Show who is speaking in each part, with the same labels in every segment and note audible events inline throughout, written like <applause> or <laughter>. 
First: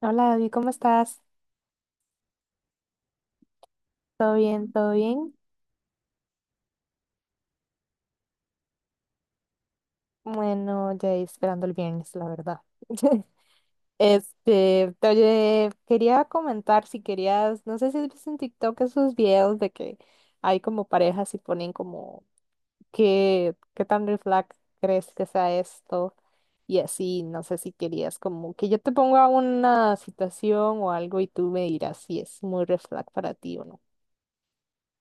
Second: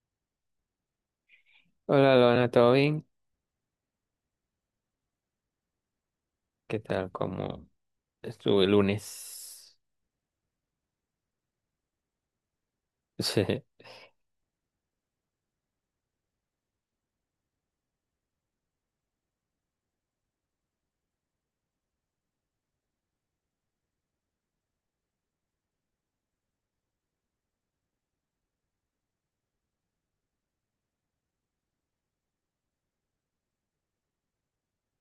Speaker 1: Hola David, ¿cómo estás?
Speaker 2: Hola, Lona, ¿todo bien?
Speaker 1: ¿Todo bien? ¿Todo bien?
Speaker 2: ¿Qué tal? ¿Cómo estuvo el lunes?
Speaker 1: Bueno, ya esperando el viernes, la verdad. <laughs>
Speaker 2: <laughs> Sí,
Speaker 1: Oye, quería comentar si querías, no sé si has visto en TikTok esos videos de que hay como parejas y ponen como qué tan red flag crees que sea esto y así, no sé si querías como que yo te ponga una situación o algo y tú me dirás si es muy red flag para ti o no.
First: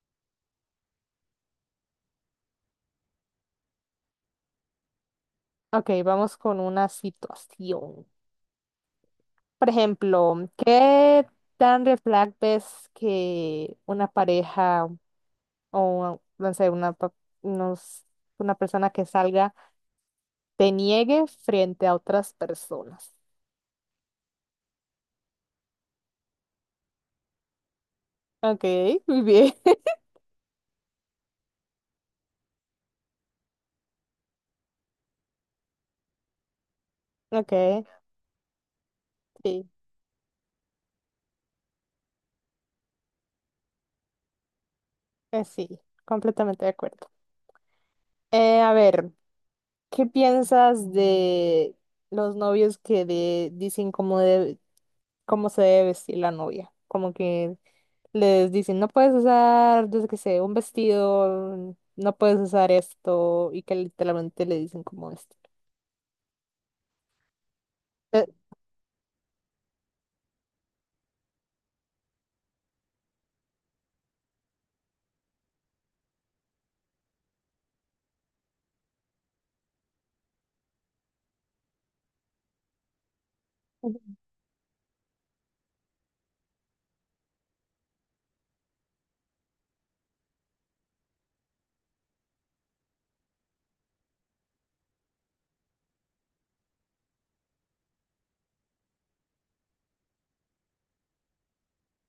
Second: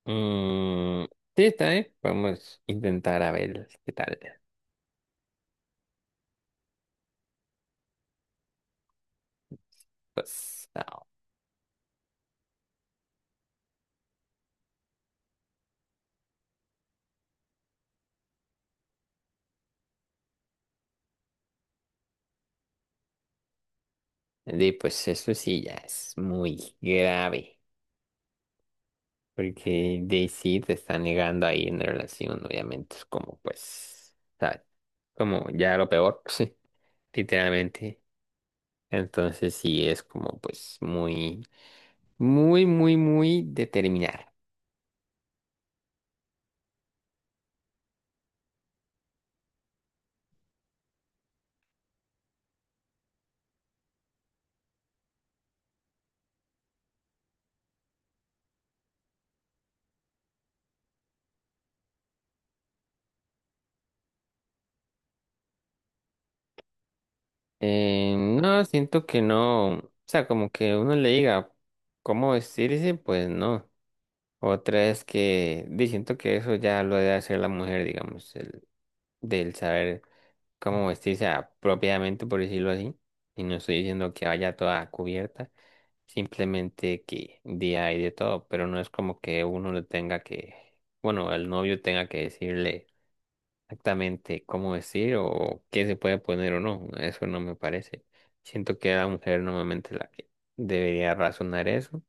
Speaker 2: mm, sí, está bien. Vamos a intentar a ver qué tal.
Speaker 1: Ok, vamos con una situación. Por ejemplo,
Speaker 2: Pues, no.
Speaker 1: ¿qué tan red flag ves que una pareja o, no sé, una, unos- una persona que salga te niegue frente a otras personas?
Speaker 2: Pues eso sí ya es muy grave.
Speaker 1: Ok, muy bien. <laughs>
Speaker 2: Porque de sí te está negando ahí en relación, obviamente. Es como, pues, ¿sabes? Como ya lo peor, <laughs> sí,
Speaker 1: Ok,
Speaker 2: literalmente. Entonces
Speaker 1: sí,
Speaker 2: sí es como, pues, muy, muy determinar.
Speaker 1: sí, completamente de acuerdo. A ver, ¿qué piensas de los novios que dicen cómo, cómo se debe vestir la novia? Como que les dicen, no puedes usar, yo que sé, un vestido, no puedes usar esto, y que literalmente le dicen como esto. Eh,
Speaker 2: No, siento que no. O sea, como que uno le diga cómo vestirse, pues no. Otra es que di, siento que eso ya lo debe hacer la mujer, digamos, el, del saber cómo vestirse apropiadamente, por decirlo así. Y no estoy diciendo que vaya toda cubierta, simplemente que día hay de todo, pero no es como que uno le tenga que, bueno, el novio tenga que decirle exactamente cómo decir o qué se puede poner o no. Eso no me parece. Siento que la mujer normalmente la que debería razonar eso.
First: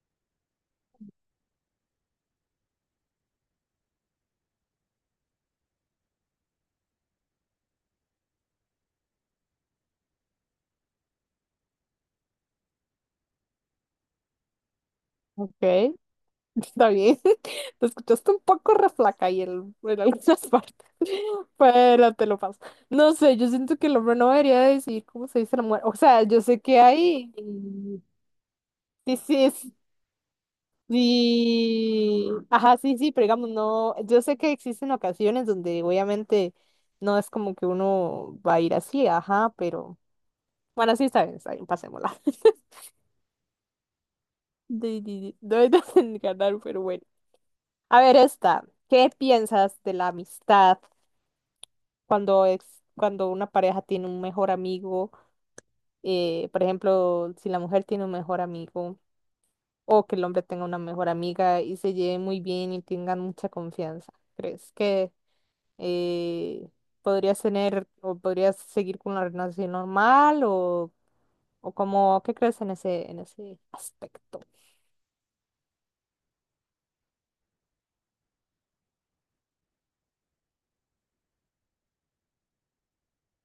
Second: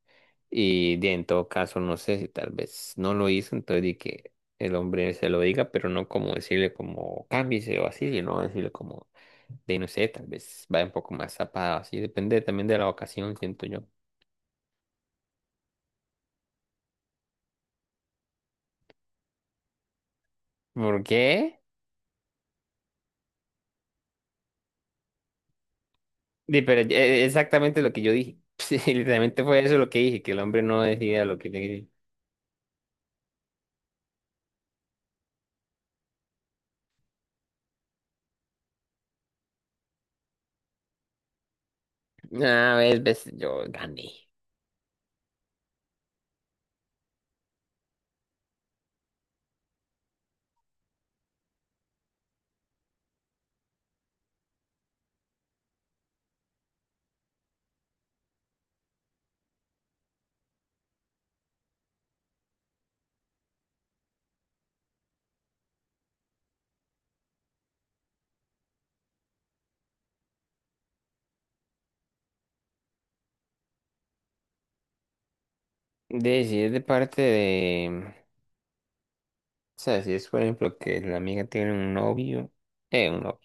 Speaker 2: En todo caso, no sé si tal vez no lo hizo, entonces di que el hombre se lo diga, pero no como decirle como cámbiese o así, sino decirle como de no sé, tal vez va un poco más zapado, así depende también de la ocasión, siento yo.
Speaker 1: ok, <laughs> está bien. <laughs> Te escuchaste un poco reflaca ahí en algunas partes,
Speaker 2: ¿Por
Speaker 1: <laughs>
Speaker 2: qué?
Speaker 1: pero te lo paso. No sé, yo siento que el hombre no debería decir cómo se dice la mujer. O sea, yo sé
Speaker 2: Di, pero
Speaker 1: que hay...
Speaker 2: exactamente lo que yo dije. <laughs> Sí,
Speaker 1: Sí,
Speaker 2: literalmente fue
Speaker 1: sí,
Speaker 2: eso lo que dije, que el hombre no decía lo que le...
Speaker 1: sí, ajá, sí, sí, pero digamos, no, yo sé que existen ocasiones donde obviamente no es como que uno va a ir así, ajá, pero bueno, sí, está bien, pasémosla.
Speaker 2: Ah,
Speaker 1: <laughs>
Speaker 2: ves, ves, yo gané.
Speaker 1: Di, di, di, no me hacen <laughs> ganar, pero bueno. A ver, esta, ¿qué piensas de la amistad cuando es, cuando una pareja tiene un mejor amigo? Por ejemplo, si la mujer tiene un mejor amigo o que el hombre tenga una mejor amiga y se lleven muy bien y tengan mucha confianza. ¿Crees que eh, podrías tener o podrías seguir con una relación normal o cómo, ¿qué crees en ese aspecto?
Speaker 2: De, si es de parte de... O sea, si es por ejemplo que la amiga tiene un novio,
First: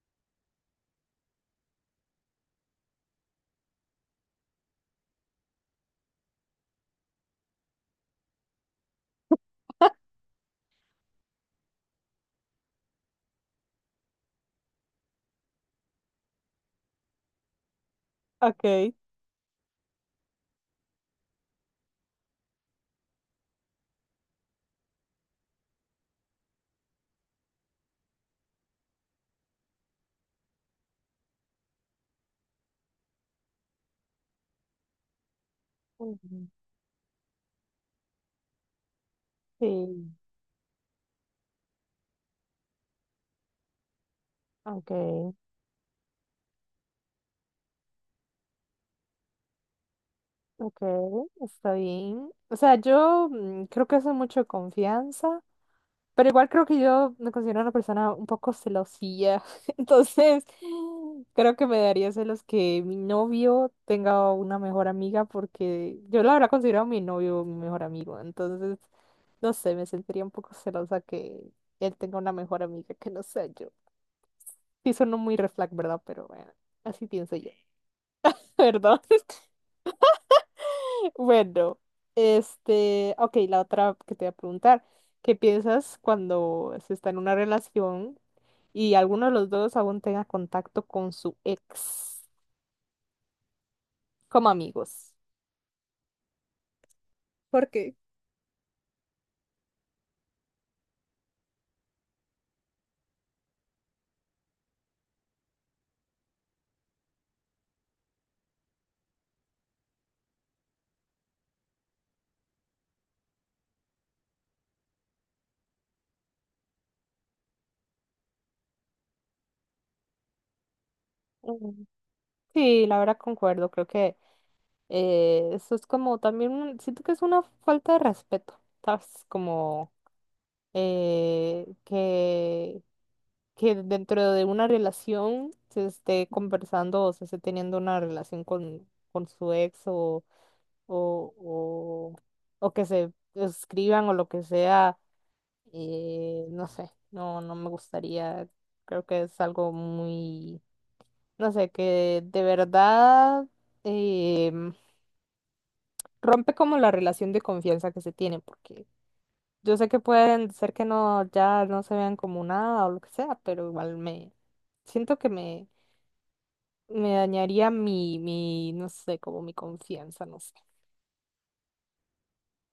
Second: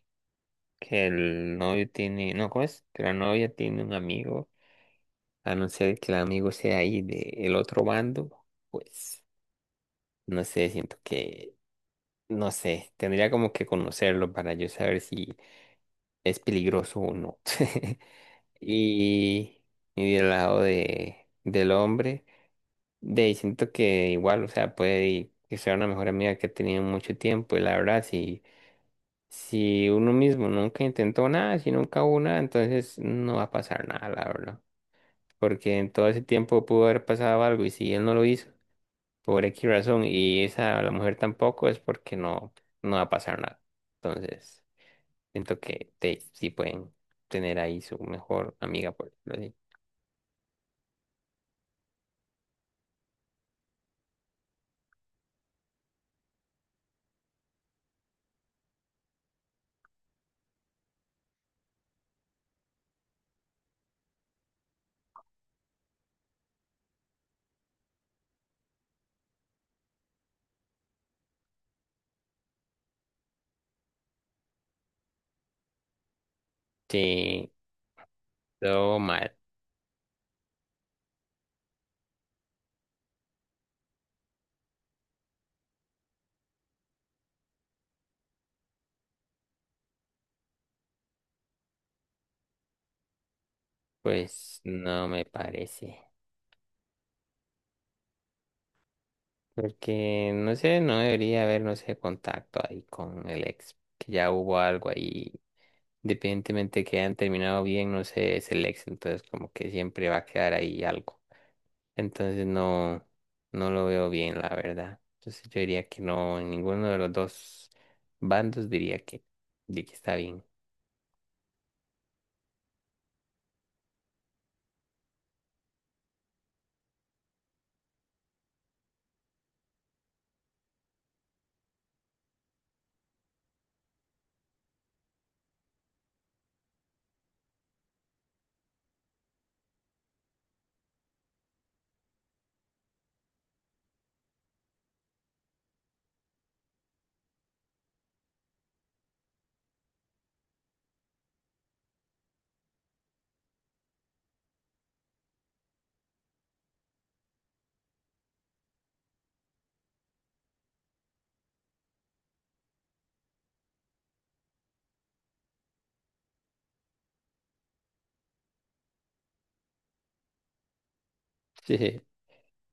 Speaker 2: que el novio tiene, no, ¿cómo es? Que la novia tiene un amigo, a no ser que el amigo sea ahí del otro bando, pues, no sé, siento que, no sé, tendría como que conocerlo para yo saber si es peligroso o no. <laughs>
Speaker 1: Okay.
Speaker 2: Y, y del lado de, del hombre. De, y siento que igual, o sea, que sea una mejor amiga que ha tenido mucho tiempo y la verdad, si, si uno mismo nunca intentó nada, si nunca hubo nada, entonces no va a pasar nada, la verdad. Porque en todo ese
Speaker 1: Mm,
Speaker 2: tiempo pudo haber pasado algo y si él no lo hizo, por X razón,
Speaker 1: sí,
Speaker 2: y esa la mujer tampoco, es porque no, no va a pasar nada. Entonces,
Speaker 1: okay,
Speaker 2: siento que te, sí pueden tener ahí su mejor amiga, por decirlo así.
Speaker 1: okay, está bien. O sea, yo creo que eso es mucho confianza. Pero igual creo que yo me considero una persona un poco celosilla. <laughs> Entonces, creo que me daría celos que mi novio tenga una mejor amiga porque yo la verdad considero a mi novio mi mejor amigo. Entonces, no sé, me sentiría un poco celosa que él tenga una mejor amiga que no sea yo. Sí, suena muy red flag, ¿verdad? Pero bueno, así pienso yo.
Speaker 2: Sí,
Speaker 1: <laughs>
Speaker 2: todo
Speaker 1: ¿Verdad?
Speaker 2: mal,
Speaker 1: Bueno, ok, la otra que te voy a preguntar, ¿qué piensas cuando se está en una relación y alguno de los dos aún tenga contacto con su ex como
Speaker 2: pues no
Speaker 1: amigos?
Speaker 2: me parece.
Speaker 1: ¿Por qué?
Speaker 2: Porque, no sé, no debería haber, no sé, contacto ahí con el ex, que ya hubo algo ahí, independientemente que hayan terminado bien, no sé, es el ex, entonces como que siempre va a quedar ahí algo. Entonces no, no lo veo bien, la verdad. Entonces yo diría que no, en ninguno de los dos bandos diría que, de que está bien.
Speaker 1: Mm, sí, la verdad concuerdo, creo que eso es como también, siento que es una falta de respeto, ¿sabes? Como eh, que que dentro de una relación se esté conversando o se esté teniendo una relación con su ex o, o, o que se escriban o lo que sea, no sé, no me gustaría, creo que es algo muy, no sé, que de verdad em, rompe como la relación de confianza que se tiene, porque yo sé que pueden ser que no, ya no se vean como nada o lo que sea, pero igual me siento que me dañaría mi, no sé, como mi confianza, no sé.
Speaker 2: <laughs>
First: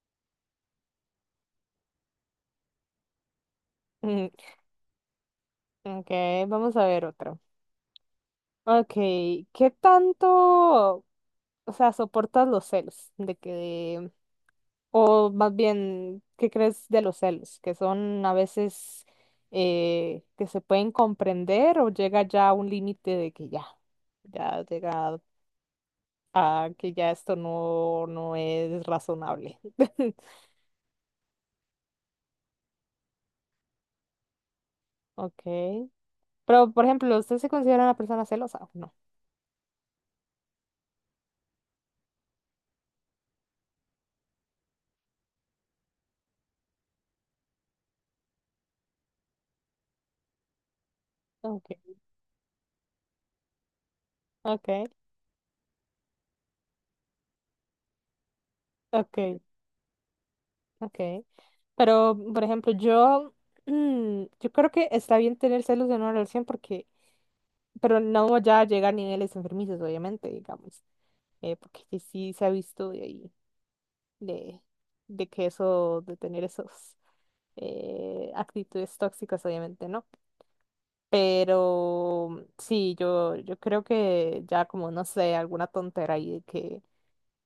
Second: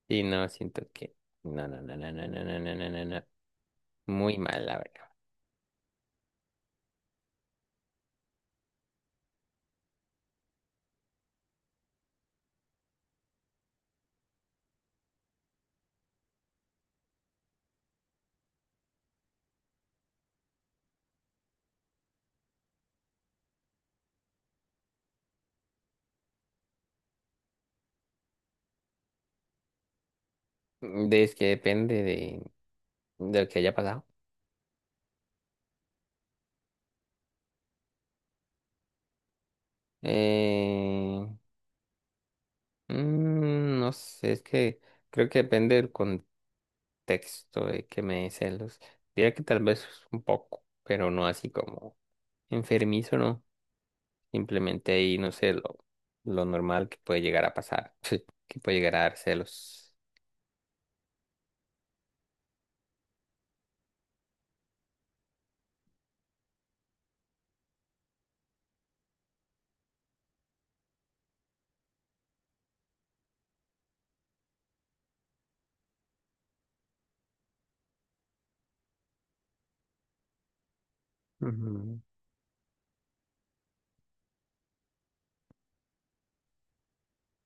Speaker 2: Sí no, siento que, no, no, no, no, no, no, no, no, no, no, no.
Speaker 1: Mm,
Speaker 2: Muy mal, la verdad.
Speaker 1: ok, vamos a ver otro. Ok, ¿qué tanto, o sea, soportas los celos? O más bien, ¿qué crees de los celos? Que son a veces que se pueden comprender o llega ya a un límite de que ya llega a que ya esto no es razonable. <laughs>
Speaker 2: De, es que depende de lo que haya pasado.
Speaker 1: Ok, pero por ejemplo, ¿usted se considera una persona celosa? No.
Speaker 2: Eh, no sé, es que creo que depende del contexto de que me dé celos. Diría que tal vez un poco, pero no así
Speaker 1: Okay,
Speaker 2: como enfermizo, ¿no?
Speaker 1: okay,
Speaker 2: Simplemente ahí, no sé, lo normal que puede llegar a pasar, <laughs> que puede llegar a dar
Speaker 1: okay,
Speaker 2: celos.
Speaker 1: okay. Pero, por ejemplo, yo, <clears throat> yo creo que está bien tener celos en una relación porque, pero no ya llega a niveles enfermizos, obviamente, digamos, porque sí se ha visto de ahí, de, de que eso, de tener esos actitudes tóxicas, obviamente, ¿no?
Speaker 2: Ujú.
Speaker 1: Pero sí, yo creo que ya como, no sé, alguna tontera ahí de que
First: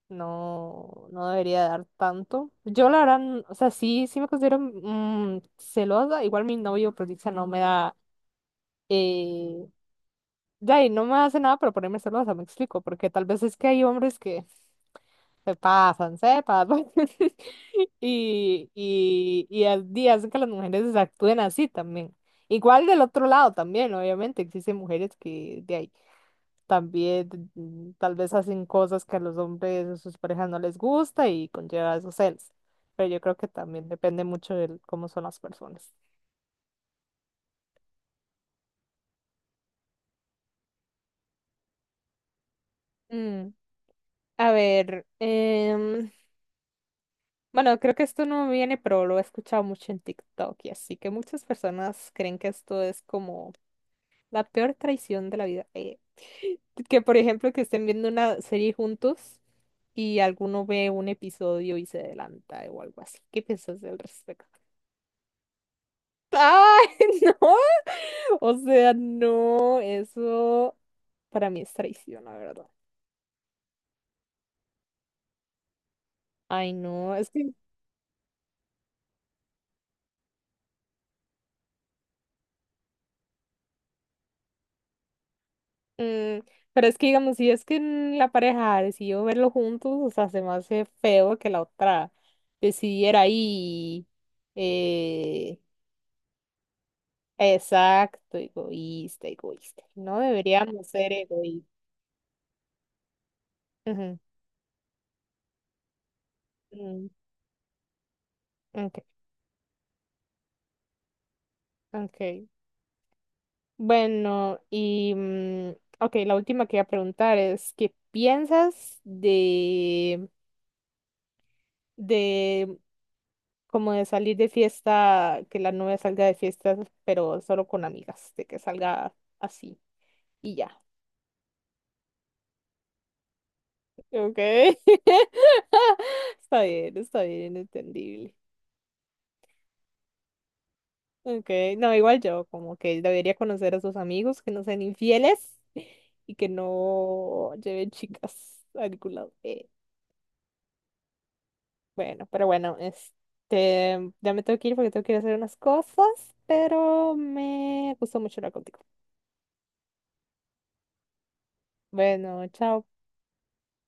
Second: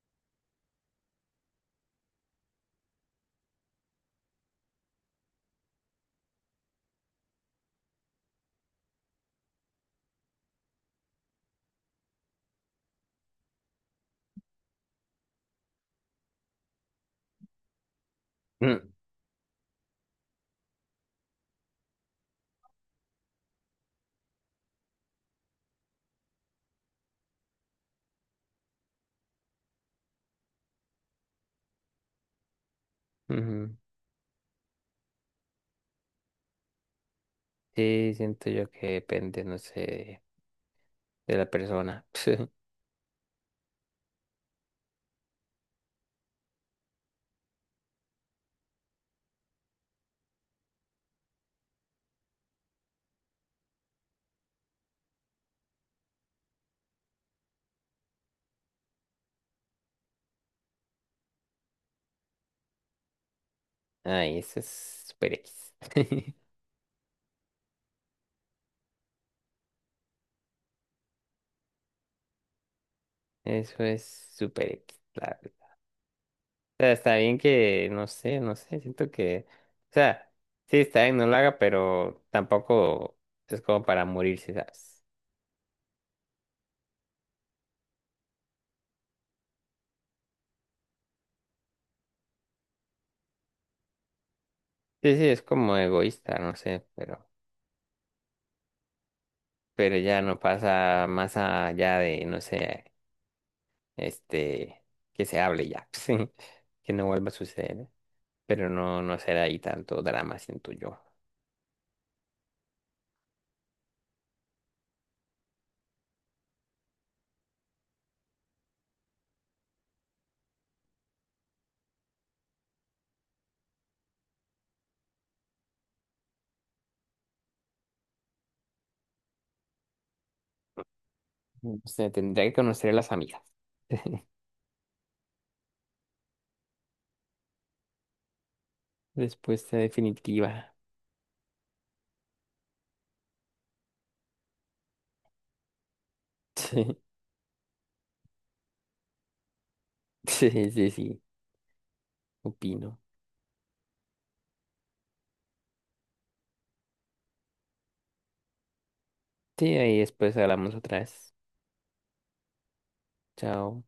Speaker 1: no debería dar tanto. Yo la verdad, o sea, sí, sí me considero celosa. Igual mi novio, pues, dice, no me da, eh, ya, y no me hace nada para ponerme celosa, me explico, porque tal vez es que hay hombres que se pasan, se pasan. <laughs>
Speaker 2: Mm,
Speaker 1: Y al día hacen que las mujeres actúen así también. Igual del otro lado también, obviamente, existen mujeres que de ahí. También tal vez hacen cosas que a los hombres o sus parejas no les gusta y conlleva esos celos. Pero yo creo que
Speaker 2: Ujú.
Speaker 1: también depende mucho de cómo son las personas.
Speaker 2: Sí, siento yo que depende, no sé, de la persona. <laughs>
Speaker 1: Mm, a ver, bueno, creo que esto no me viene, pero lo he escuchado mucho en TikTok y así que muchas personas creen que esto es como la peor traición de la vida. Que por ejemplo que estén viendo una serie juntos y alguno ve un episodio y se adelanta o algo así. ¿Qué piensas al
Speaker 2: Ay,
Speaker 1: respecto?
Speaker 2: eso es super X. <laughs>
Speaker 1: Ay, <laughs> no. O sea, no, eso para mí es traición, la verdad.
Speaker 2: Eso es super X,
Speaker 1: Ay,
Speaker 2: sea,
Speaker 1: no,
Speaker 2: está
Speaker 1: es
Speaker 2: bien
Speaker 1: que,
Speaker 2: que, no sé, no sé, siento que, o sea, sí, está bien, no lo haga, pero tampoco es como para morirse, ¿sabes?
Speaker 1: mm, pero es que digamos, si es que en la pareja decidió verlo juntos, o sea, se me hace feo que la otra decidiera ahí.
Speaker 2: Sí, sí, es
Speaker 1: Eh,
Speaker 2: como egoísta, no sé,
Speaker 1: exacto, egoísta, egoísta.
Speaker 2: pero
Speaker 1: No
Speaker 2: ya no
Speaker 1: deberíamos
Speaker 2: pasa
Speaker 1: ser
Speaker 2: más
Speaker 1: egoístas.
Speaker 2: allá de, no sé,
Speaker 1: Ujú,
Speaker 2: este, que se hable ya, <laughs> sí, que no
Speaker 1: mm,
Speaker 2: vuelva a suceder, pero
Speaker 1: ok,
Speaker 2: no, no será ahí tanto drama, siento yo.
Speaker 1: ok. Bueno, y mm, ok, la última que voy a preguntar es, ¿qué piensas de como de salir de fiesta, que la novia salga de fiesta, pero solo con amigas, de que salga así y ya?
Speaker 2: O sea, tendría que conocer a las amigas. <laughs>
Speaker 1: Ok. <laughs> Está bien, entendible.
Speaker 2: Respuesta definitiva.
Speaker 1: Ok, no, igual yo, como que debería conocer a sus amigos que no sean infieles y que
Speaker 2: <laughs>
Speaker 1: no lleven chicas a ningún lado.
Speaker 2: Sí, sí, sí, sí,
Speaker 1: Bueno, pero bueno,
Speaker 2: opino.
Speaker 1: ya me tengo que ir porque tengo que ir a hacer unas cosas, pero me gustó mucho hablar contigo.
Speaker 2: Sí, ahí después hablamos otra vez.
Speaker 1: Bueno, chao.
Speaker 2: Chao.